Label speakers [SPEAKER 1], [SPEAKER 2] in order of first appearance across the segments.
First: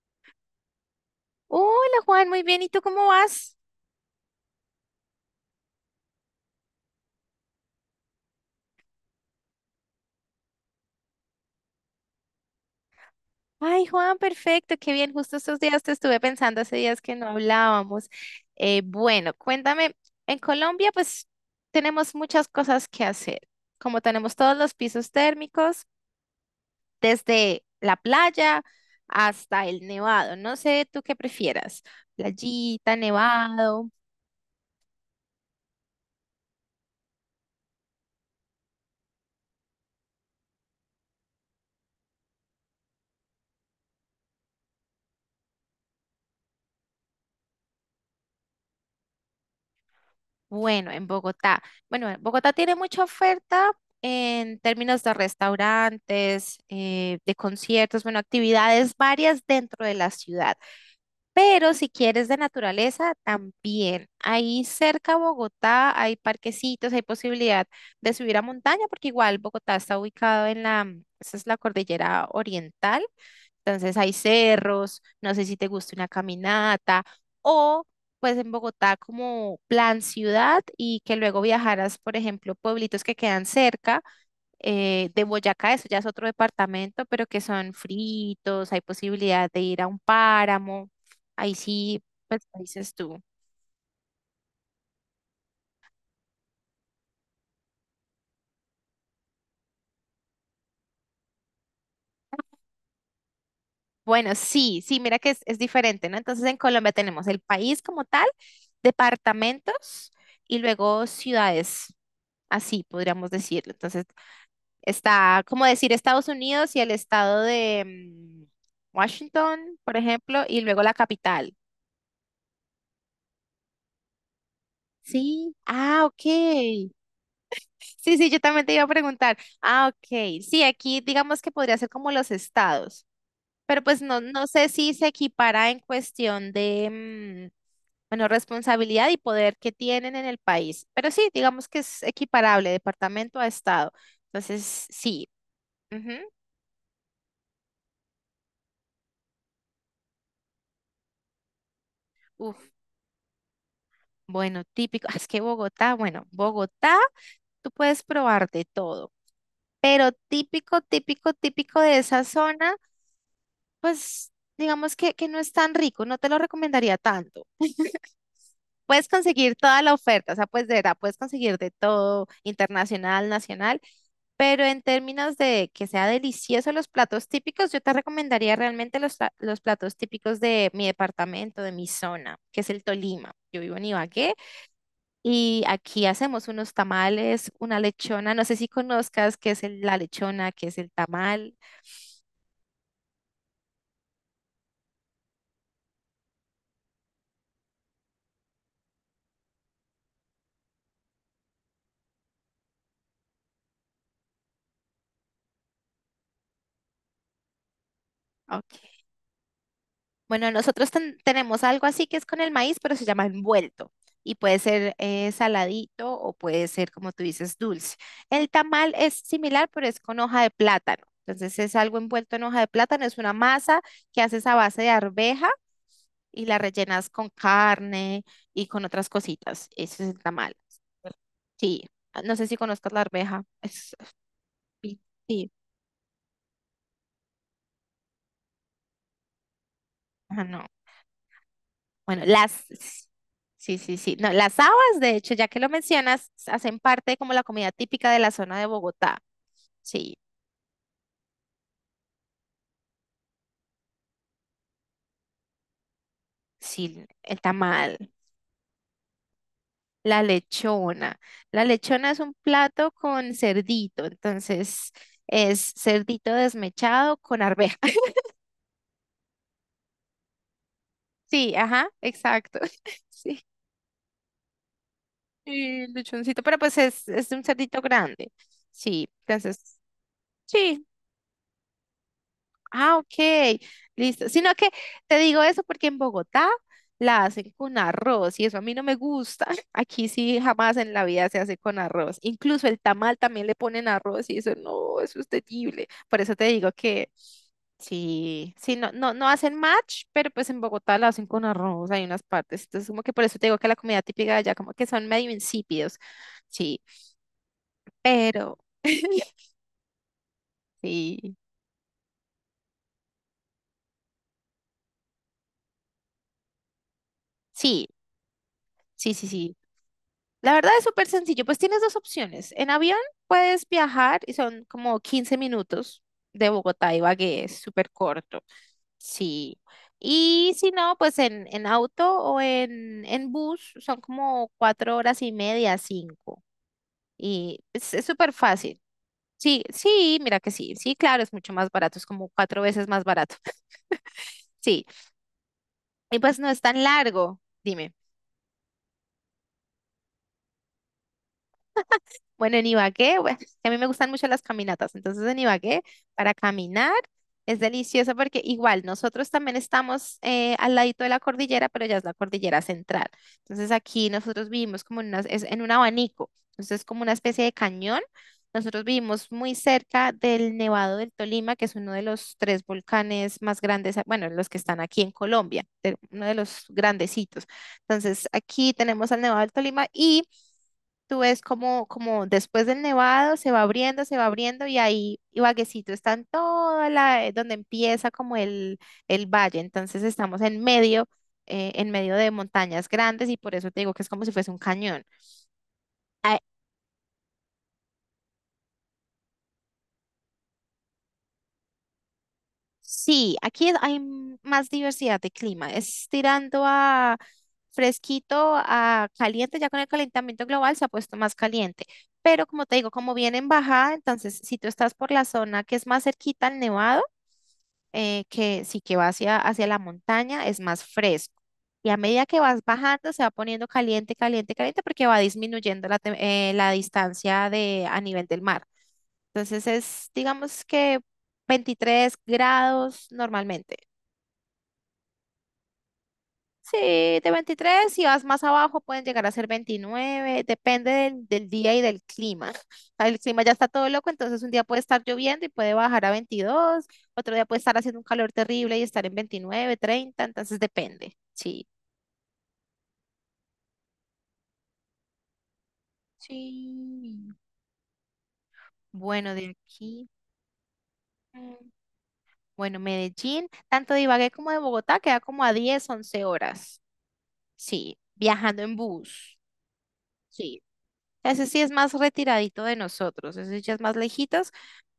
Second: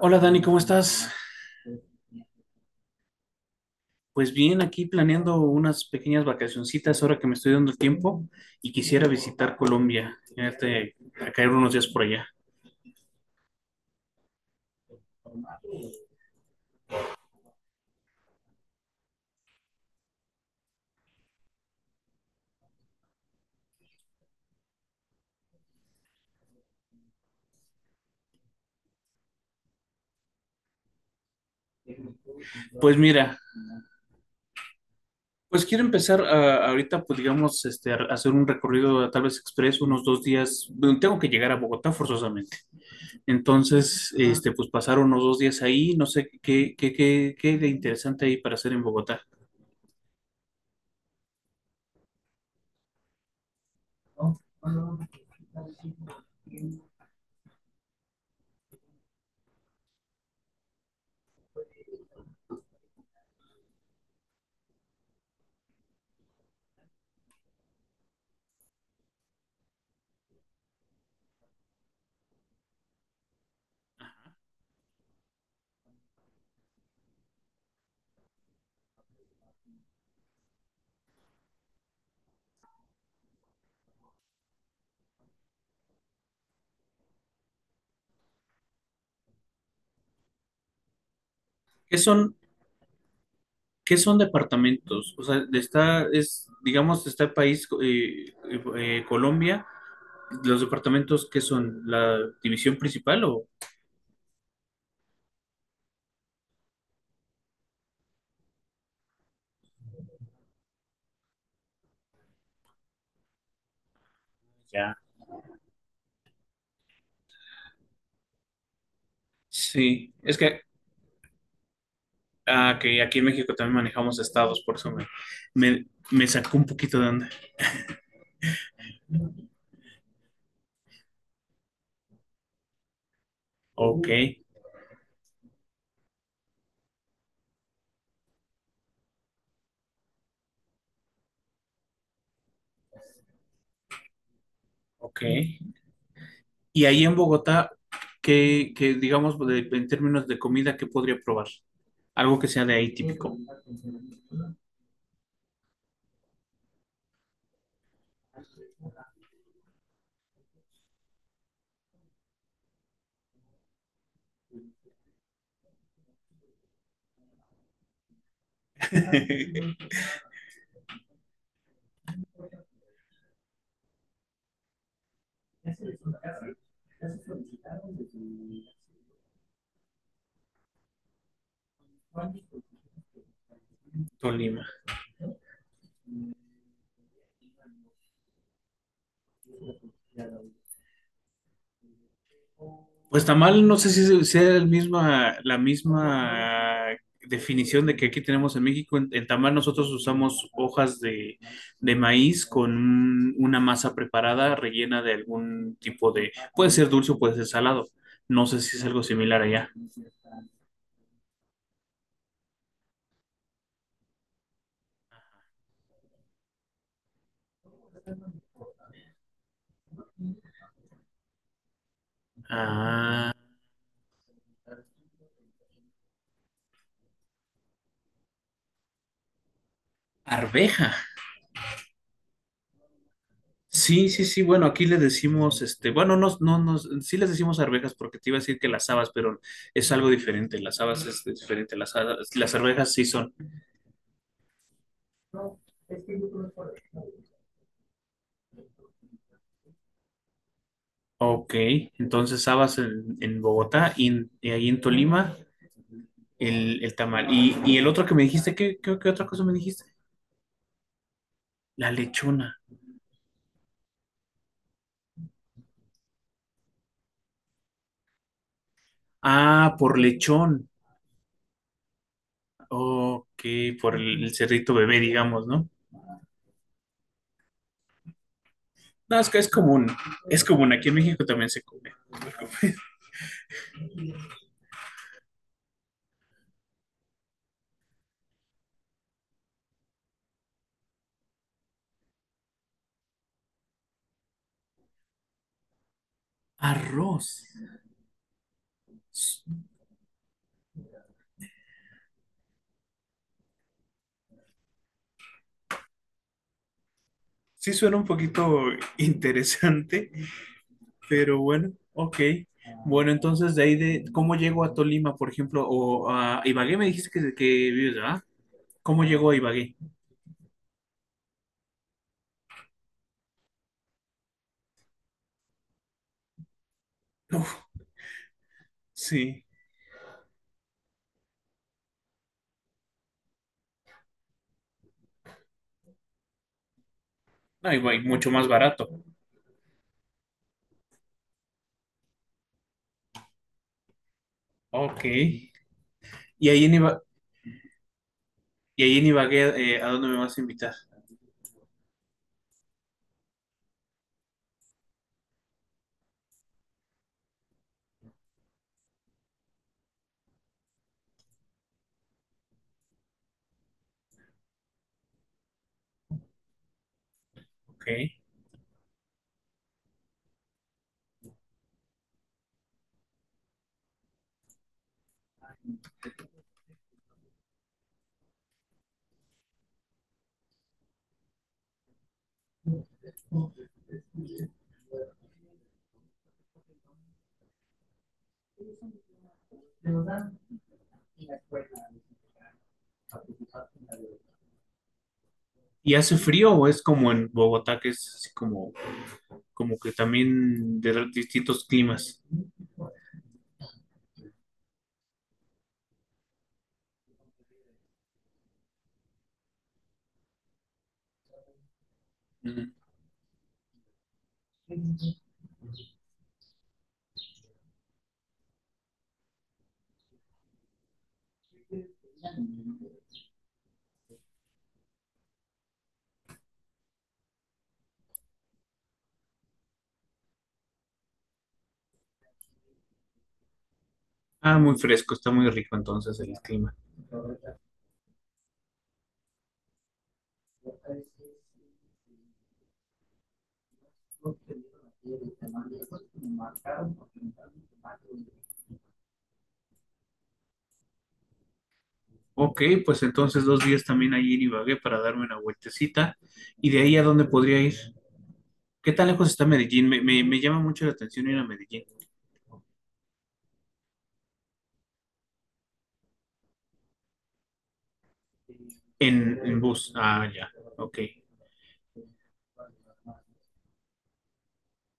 [SPEAKER 1] Hola Dani, ¿cómo estás?
[SPEAKER 2] Hola Juan, muy bien. ¿Y tú cómo vas?
[SPEAKER 1] Pues bien, aquí planeando unas pequeñas vacacioncitas ahora que me estoy dando el tiempo y quisiera visitar Colombia, este, a caer unos días por allá.
[SPEAKER 2] Ay Juan, perfecto, qué bien. Justo estos días te estuve pensando, hace días que no hablábamos. Bueno, cuéntame, en Colombia pues tenemos muchas cosas que hacer, como tenemos todos los pisos térmicos, desde la playa hasta el nevado. No sé tú qué prefieras,
[SPEAKER 1] Pues
[SPEAKER 2] playita,
[SPEAKER 1] mira,
[SPEAKER 2] nevado.
[SPEAKER 1] pues quiero empezar ahorita, pues digamos, este, a hacer un recorrido tal vez expreso, unos dos días. Bueno, tengo que llegar a Bogotá forzosamente. Entonces, este, pues pasar unos dos días ahí, no sé qué de interesante hay para hacer en Bogotá.
[SPEAKER 2] Bueno, en Bogotá. Bueno, en Bogotá tiene mucha oferta en términos de restaurantes, de conciertos, bueno, actividades varias dentro de la ciudad. Pero si quieres de naturaleza, también. Ahí cerca a Bogotá hay parquecitos, hay posibilidad de subir a montaña, porque igual Bogotá está ubicado esa es la cordillera oriental. Entonces hay cerros, no sé si te gusta una caminata o pues en Bogotá como plan ciudad y que luego viajaras, por ejemplo, pueblitos que quedan cerca de Boyacá, eso ya es otro departamento, pero que son fritos, hay posibilidad de ir a un páramo, ahí
[SPEAKER 1] ¿Qué
[SPEAKER 2] sí,
[SPEAKER 1] son
[SPEAKER 2] pues ¿qué dices tú?
[SPEAKER 1] ¿Qué son departamentos? O sea, está, es, digamos, está el país, Colombia, los departamentos, ¿qué son? ¿La división principal o...?
[SPEAKER 2] Bueno, sí, sí, mira que es diferente, ¿no? Entonces en Colombia tenemos el país como tal, departamentos y luego ciudades, así podríamos decirlo. Entonces
[SPEAKER 1] Ya.
[SPEAKER 2] está como decir Estados Unidos y el estado de Washington, por
[SPEAKER 1] Sí, es
[SPEAKER 2] ejemplo,
[SPEAKER 1] que,
[SPEAKER 2] y luego la capital.
[SPEAKER 1] ah, que aquí en México también manejamos estados, por eso
[SPEAKER 2] Sí,
[SPEAKER 1] me,
[SPEAKER 2] ah,
[SPEAKER 1] me sacó un
[SPEAKER 2] ok.
[SPEAKER 1] poquito de onda.
[SPEAKER 2] Sí, sí, yo también te iba a preguntar. Ah, ok. Sí, aquí digamos que podría ser como los estados, pero pues
[SPEAKER 1] Ok,
[SPEAKER 2] no, no sé si se equipara en cuestión de, bueno, responsabilidad y poder que tienen en el país, pero sí, digamos que es equiparable departamento a estado. Entonces,
[SPEAKER 1] ok.
[SPEAKER 2] sí. Ujú.
[SPEAKER 1] Y ahí en Bogotá, digamos, en términos de comida, ¿qué podría probar? Algo que sea de ahí típico.
[SPEAKER 2] Bueno, típico, es que Bogotá, bueno, Bogotá, tú puedes probar de todo, pero típico, típico, típico de esa zona, pues digamos que no es tan rico, no te lo recomendaría tanto. Puedes conseguir toda la oferta, o sea, pues de verdad, puedes conseguir de todo, internacional, nacional, pero en términos de que sea delicioso los platos típicos, yo te recomendaría realmente los platos típicos de mi departamento, de mi zona, que es el Tolima. Yo vivo en Ibagué.
[SPEAKER 1] Tolima.
[SPEAKER 2] Y aquí hacemos unos tamales, una lechona, no sé si conozcas qué es la lechona, qué es el tamal.
[SPEAKER 1] Pues tamal, no sé si sea la misma definición de que aquí tenemos en México. En tamal nosotros usamos de maíz con una masa preparada rellena de algún tipo de, puede ser dulce o puede ser salado. No sé si es
[SPEAKER 2] Ok.
[SPEAKER 1] algo similar allá.
[SPEAKER 2] Bueno, nosotros tenemos algo así que es con el maíz, pero se llama envuelto. Y puede ser saladito o puede ser, como tú dices, dulce. El tamal es similar, pero es con hoja de plátano. Entonces es algo envuelto en hoja de plátano, es
[SPEAKER 1] Ah,
[SPEAKER 2] una masa que haces a base de arveja y la rellenas con carne y con otras cositas. Ese es el tamal.
[SPEAKER 1] arveja.
[SPEAKER 2] Sí, no sé si conozcas la arveja.
[SPEAKER 1] Sí, sí, sí. Bueno, aquí le
[SPEAKER 2] Pi- Sí,
[SPEAKER 1] decimos, este, bueno, no, no, no, sí les decimos arvejas porque te iba a decir que las habas, pero es algo diferente.
[SPEAKER 2] no.
[SPEAKER 1] Las habas es diferente.
[SPEAKER 2] Bueno,
[SPEAKER 1] Las arvejas sí son.
[SPEAKER 2] sí, sí, sí. No, las habas, de hecho, ya que lo mencionas, hacen parte como la comida típica de la zona de Bogotá. Sí,
[SPEAKER 1] Ok, entonces habas en Bogotá y, y ahí en Tolima el
[SPEAKER 2] sí,
[SPEAKER 1] tamal.
[SPEAKER 2] el
[SPEAKER 1] Y el otro
[SPEAKER 2] tamal,
[SPEAKER 1] que me dijiste, ¿qué otra cosa me dijiste?
[SPEAKER 2] la lechona. La
[SPEAKER 1] La
[SPEAKER 2] lechona es un
[SPEAKER 1] lechona.
[SPEAKER 2] plato con cerdito, entonces es cerdito desmechado con arveja.
[SPEAKER 1] Ah, por lechón.
[SPEAKER 2] Sí, ajá, exacto.
[SPEAKER 1] Ok,
[SPEAKER 2] Sí,
[SPEAKER 1] por el cerrito bebé, digamos, ¿no?
[SPEAKER 2] y lechoncito, pero pues es un cerdito grande. Sí,
[SPEAKER 1] No, es que
[SPEAKER 2] entonces,
[SPEAKER 1] es común,
[SPEAKER 2] sí,
[SPEAKER 1] aquí en México también se come.
[SPEAKER 2] ah, ok, listo. Sino que te digo eso porque en Bogotá la hacen con arroz y eso a mí no me gusta. Aquí sí jamás en la vida se hace con arroz. Incluso el tamal también le ponen arroz y eso no, eso es terrible. Por eso te digo que
[SPEAKER 1] Arroz.
[SPEAKER 2] sí, sí, no, no, no
[SPEAKER 1] S-
[SPEAKER 2] hacen match, pero pues en Bogotá la hacen con arroz, hay unas partes. Entonces como que por eso te digo que la comida típica de allá como que son medio insípidos. Sí,
[SPEAKER 1] Sí suena un
[SPEAKER 2] pero
[SPEAKER 1] poquito interesante,
[SPEAKER 2] sí,
[SPEAKER 1] pero bueno, ok. Bueno, entonces ¿cómo llego a Tolima, por ejemplo? O a Ibagué me dijiste que
[SPEAKER 2] sí,
[SPEAKER 1] vives, ¿verdad? ¿Cómo
[SPEAKER 2] sí, sí,
[SPEAKER 1] llegó a
[SPEAKER 2] sí.
[SPEAKER 1] Ibagué?
[SPEAKER 2] La verdad es súper sencillo, pues tienes dos opciones. En avión puedes viajar y son como 15 minutos de Bogotá a Ibagué, es
[SPEAKER 1] Uf,
[SPEAKER 2] súper corto.
[SPEAKER 1] sí.
[SPEAKER 2] Sí. Y si no, pues en auto o en bus son como 4 horas y media, 5. Y
[SPEAKER 1] No,
[SPEAKER 2] es
[SPEAKER 1] Ibagué,
[SPEAKER 2] es
[SPEAKER 1] mucho
[SPEAKER 2] súper
[SPEAKER 1] más
[SPEAKER 2] fácil.
[SPEAKER 1] barato.
[SPEAKER 2] Sí, sí, mira que sí, sí, claro, es mucho más barato, es como 4 veces más barato. Sí,
[SPEAKER 1] Ok.
[SPEAKER 2] y pues
[SPEAKER 1] Y
[SPEAKER 2] no es tan largo, dime.
[SPEAKER 1] Y ahí en Ibagué, ¿a dónde me vas a invitar?
[SPEAKER 2] Bueno, en Ibagué, bueno, es que a mí me gustan mucho las caminatas, entonces en Ibagué para caminar es delicioso porque igual nosotros también estamos al ladito de la cordillera, pero ya es la cordillera central. Entonces aquí nosotros vivimos como es en un abanico, entonces es como una especie de
[SPEAKER 1] Ok.
[SPEAKER 2] cañón. Nosotros vivimos muy cerca del Nevado del Tolima, que es uno de los tres volcanes más grandes, bueno, los que están aquí en Colombia, uno de los grandecitos. Entonces aquí tenemos al Nevado del Tolima. Y... Tú ves como después del nevado se va abriendo y ahí Ibaguecito está en toda donde empieza como el valle. Entonces estamos en medio de montañas grandes y por eso te digo que es como si fuese un cañón.
[SPEAKER 1] ¿Y hace
[SPEAKER 2] Ah,
[SPEAKER 1] frío o es como en Bogotá, que es así como, como que también distintos climas?
[SPEAKER 2] sí, aquí hay más diversidad de clima. Es tirando a fresquito, a caliente, ya con el calentamiento global se ha puesto más caliente. Pero
[SPEAKER 1] Mm.
[SPEAKER 2] como te digo, como viene en bajada, entonces si tú estás por la zona que es más cerquita al nevado, que sí que va hacia la montaña, es más fresco. Y a medida que vas bajando, se va poniendo caliente, caliente, caliente, porque va disminuyendo la distancia a nivel del mar. Entonces digamos que 23 grados normalmente.
[SPEAKER 1] Ah, muy fresco, está muy rico entonces el clima.
[SPEAKER 2] Sí, de 23. Si vas más abajo pueden llegar a ser 29. Depende del día y del clima. El clima ya está todo loco, entonces un día puede estar lloviendo y puede bajar a 22, otro día puede estar haciendo un calor terrible y estar en 29, 30. Entonces depende. Sí.
[SPEAKER 1] Ok, pues entonces dos días también ahí en Ibagué para darme una vueltecita. ¿Y de ahí a
[SPEAKER 2] Sí.
[SPEAKER 1] dónde podría ir? ¿Qué tan lejos
[SPEAKER 2] Bueno,
[SPEAKER 1] está
[SPEAKER 2] de
[SPEAKER 1] Medellín?
[SPEAKER 2] aquí,
[SPEAKER 1] Me llama mucho la atención ir a
[SPEAKER 2] mm,
[SPEAKER 1] Medellín.
[SPEAKER 2] bueno, Medellín, tanto de Ibagué como de Bogotá queda como a 10, 11 horas. Sí, viajando en bus.
[SPEAKER 1] En bus. Ah, ya.
[SPEAKER 2] Sí.
[SPEAKER 1] Ok.
[SPEAKER 2] Ese sí es más retiradito de nosotros, ese ya es más lejitos.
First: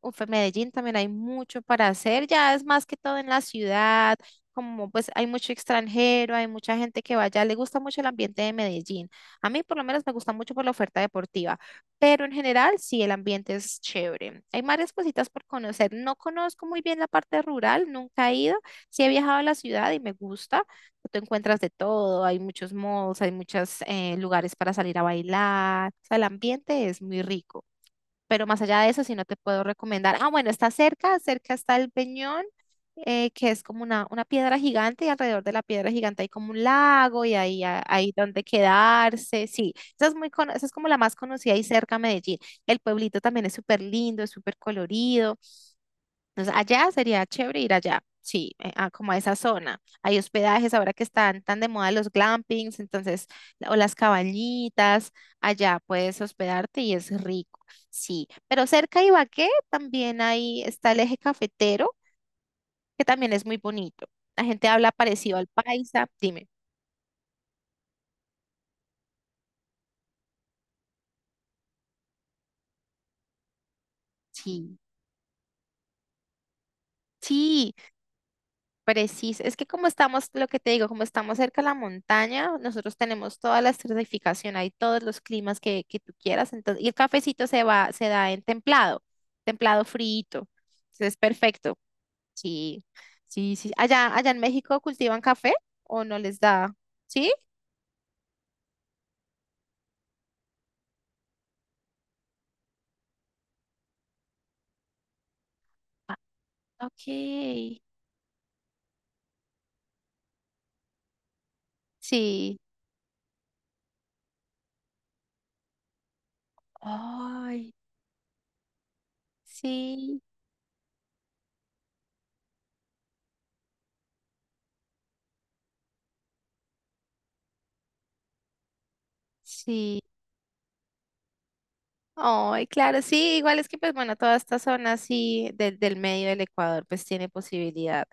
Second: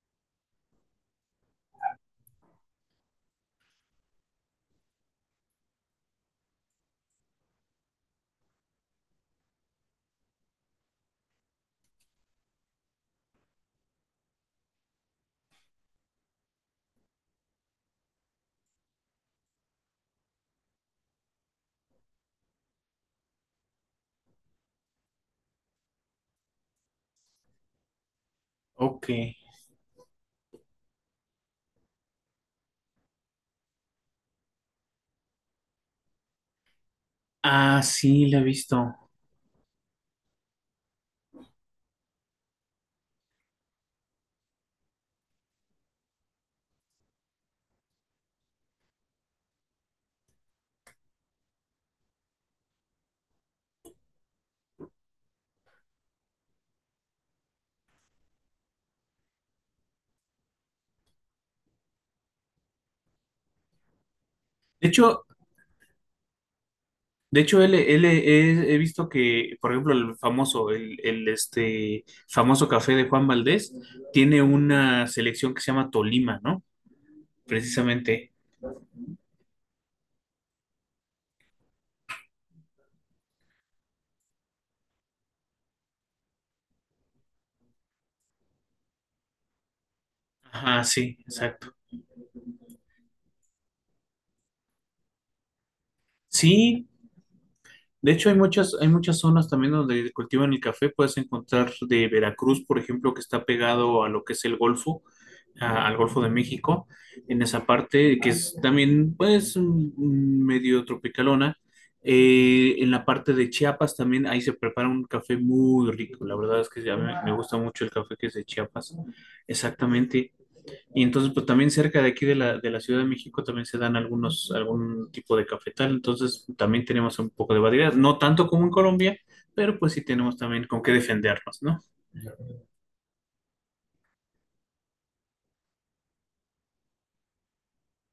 [SPEAKER 2] Uf, en Medellín también hay mucho para hacer, ya es más que todo en la ciudad, como pues hay mucho extranjero, hay mucha gente que vaya, le gusta mucho el ambiente de Medellín. A mí por lo menos me gusta mucho por la oferta deportiva, pero en general sí, el ambiente es chévere. Hay varias cositas por conocer. No conozco muy bien la parte rural, nunca he ido. Sí he viajado a la ciudad y me gusta. Tú encuentras de todo, hay muchos malls, hay muchos lugares para salir a bailar. O sea, el ambiente es muy rico. Pero más allá de eso,
[SPEAKER 1] Ok.
[SPEAKER 2] si no te puedo recomendar. Ah, bueno, está cerca, cerca está el Peñón, que es como una piedra gigante y alrededor de la piedra gigante hay como un lago y ahí
[SPEAKER 1] Ah,
[SPEAKER 2] hay
[SPEAKER 1] sí, la he
[SPEAKER 2] donde
[SPEAKER 1] visto.
[SPEAKER 2] quedarse. Sí, esa es como la más conocida y cerca a Medellín. El pueblito también es súper lindo, es súper colorido. Entonces, allá sería chévere ir allá, sí, como a esa zona. Hay hospedajes ahora que están tan de moda los glampings, entonces, o las cabañitas, allá puedes hospedarte y es rico, sí. Pero cerca de Ibagué también ahí está el eje cafetero, que también es muy bonito. La gente
[SPEAKER 1] De
[SPEAKER 2] habla
[SPEAKER 1] hecho,
[SPEAKER 2] parecido al paisa, dime.
[SPEAKER 1] de hecho, he visto que, por ejemplo, el famoso, este famoso café de Juan Valdés tiene
[SPEAKER 2] Sí,
[SPEAKER 1] una selección que se llama Tolima, ¿no?
[SPEAKER 2] sí,
[SPEAKER 1] Precisamente.
[SPEAKER 2] preciso. Es que como estamos, lo que te digo, como estamos cerca de la montaña, nosotros tenemos toda la estratificación, hay todos los climas que tú quieras. Entonces, y el cafecito se da en templado, templado frito.
[SPEAKER 1] Ajá,
[SPEAKER 2] Entonces
[SPEAKER 1] sí,
[SPEAKER 2] es
[SPEAKER 1] exacto.
[SPEAKER 2] perfecto. Sí, sí, sí. Allá, allá en México cultivan café o no les da,
[SPEAKER 1] Sí,
[SPEAKER 2] ¿sí?
[SPEAKER 1] de hecho hay muchas zonas también donde cultivan el café. Puedes encontrar de Veracruz, por ejemplo, que está pegado a lo que es el Golfo. A- al
[SPEAKER 2] Ah,
[SPEAKER 1] Golfo de México,
[SPEAKER 2] ok.
[SPEAKER 1] en esa parte que es también pues mm, medio tropicalona.
[SPEAKER 2] Sí,
[SPEAKER 1] En la parte de Chiapas también, ahí se prepara un café muy rico. La verdad es que a mí me gusta
[SPEAKER 2] ay,
[SPEAKER 1] mucho el café que es de Chiapas.
[SPEAKER 2] sí,
[SPEAKER 1] Exactamente. Y entonces, pues también cerca de aquí de la Ciudad de México también se dan algunos, algún tipo de cafetal. Entonces, también tenemos un poco de variedad. No tanto como en Colombia, pero pues
[SPEAKER 2] sí.
[SPEAKER 1] sí tenemos también con qué defendernos, ¿no?
[SPEAKER 2] Ay, claro, sí, igual es que pues bueno, toda esta zona así del medio del Ecuador pues tiene posibilidad.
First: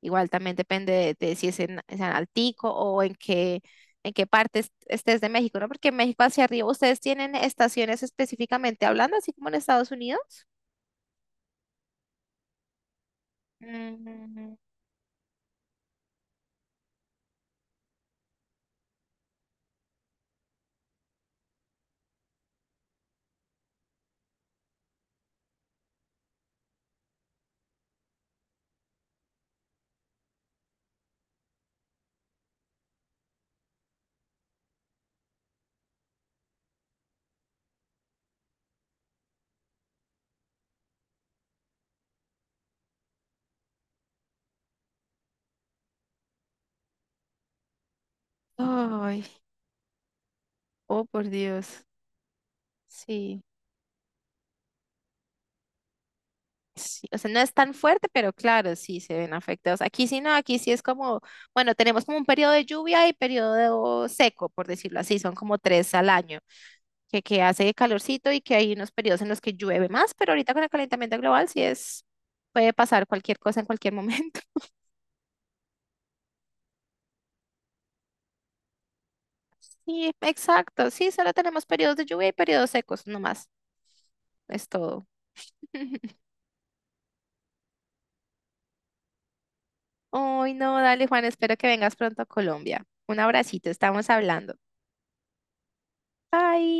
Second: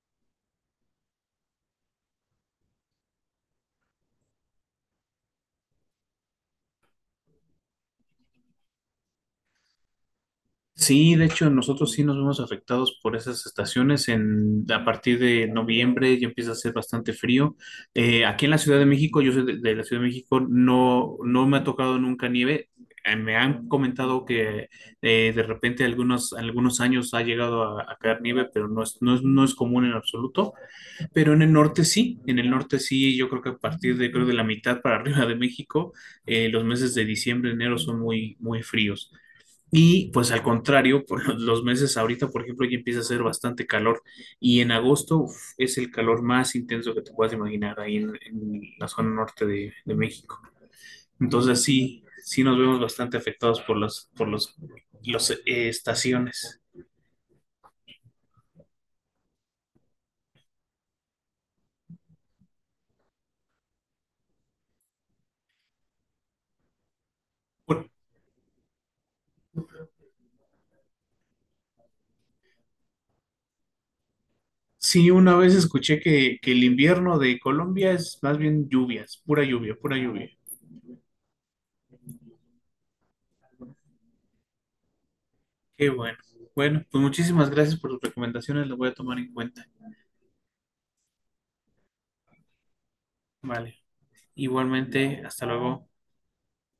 [SPEAKER 2] Igual también depende de si es en Altico o en qué parte estés de México, ¿no? Porque en México hacia arriba, ¿ustedes tienen estaciones específicamente hablando, así como en Estados Unidos?
[SPEAKER 1] Sí, de hecho, nosotros sí nos vemos afectados por esas estaciones.
[SPEAKER 2] Mm,
[SPEAKER 1] En, a partir de noviembre ya empieza a hacer bastante frío. Aquí en la Ciudad de México, yo soy de la Ciudad de México, no, no me ha tocado nunca nieve. Me han comentado que de repente algunos, algunos años ha llegado a caer nieve, pero no es común en absoluto. Pero en el norte sí, en el norte sí, yo creo que a partir de, creo de la mitad para arriba de México, los meses de diciembre, enero son muy, muy fríos. Y pues al contrario, por los meses ahorita, por ejemplo, ya empieza a hacer bastante calor y en agosto uf, es el calor más intenso que te puedas imaginar ahí en la zona
[SPEAKER 2] ay,
[SPEAKER 1] norte de México.
[SPEAKER 2] oh por
[SPEAKER 1] Entonces
[SPEAKER 2] Dios.
[SPEAKER 1] sí, sí nos vemos bastante
[SPEAKER 2] Sí,
[SPEAKER 1] afectados por las por estaciones.
[SPEAKER 2] sí, o sea, no es tan fuerte, pero claro, sí se ven afectados. Aquí sí no, aquí sí es como, bueno, tenemos como un periodo de lluvia y periodo seco, por decirlo así, son como 3 al año, que hace
[SPEAKER 1] Por-
[SPEAKER 2] calorcito y que hay unos periodos en los que llueve más, pero ahorita con el calentamiento global sí puede pasar cualquier cosa en cualquier momento.
[SPEAKER 1] sí, una vez escuché que el invierno de Colombia es más bien lluvias, pura lluvia, pura
[SPEAKER 2] Sí,
[SPEAKER 1] lluvia.
[SPEAKER 2] exacto, sí, solo tenemos periodos de lluvia y periodos secos, no más es todo.
[SPEAKER 1] Qué bueno. Bueno, pues muchísimas gracias por tus recomendaciones, las voy a tomar en cuenta.
[SPEAKER 2] Ay, no, dale Juan, espero que vengas pronto a Colombia. Un abracito,
[SPEAKER 1] Vale.
[SPEAKER 2] estamos hablando.
[SPEAKER 1] Igualmente, hasta luego.
[SPEAKER 2] Bye.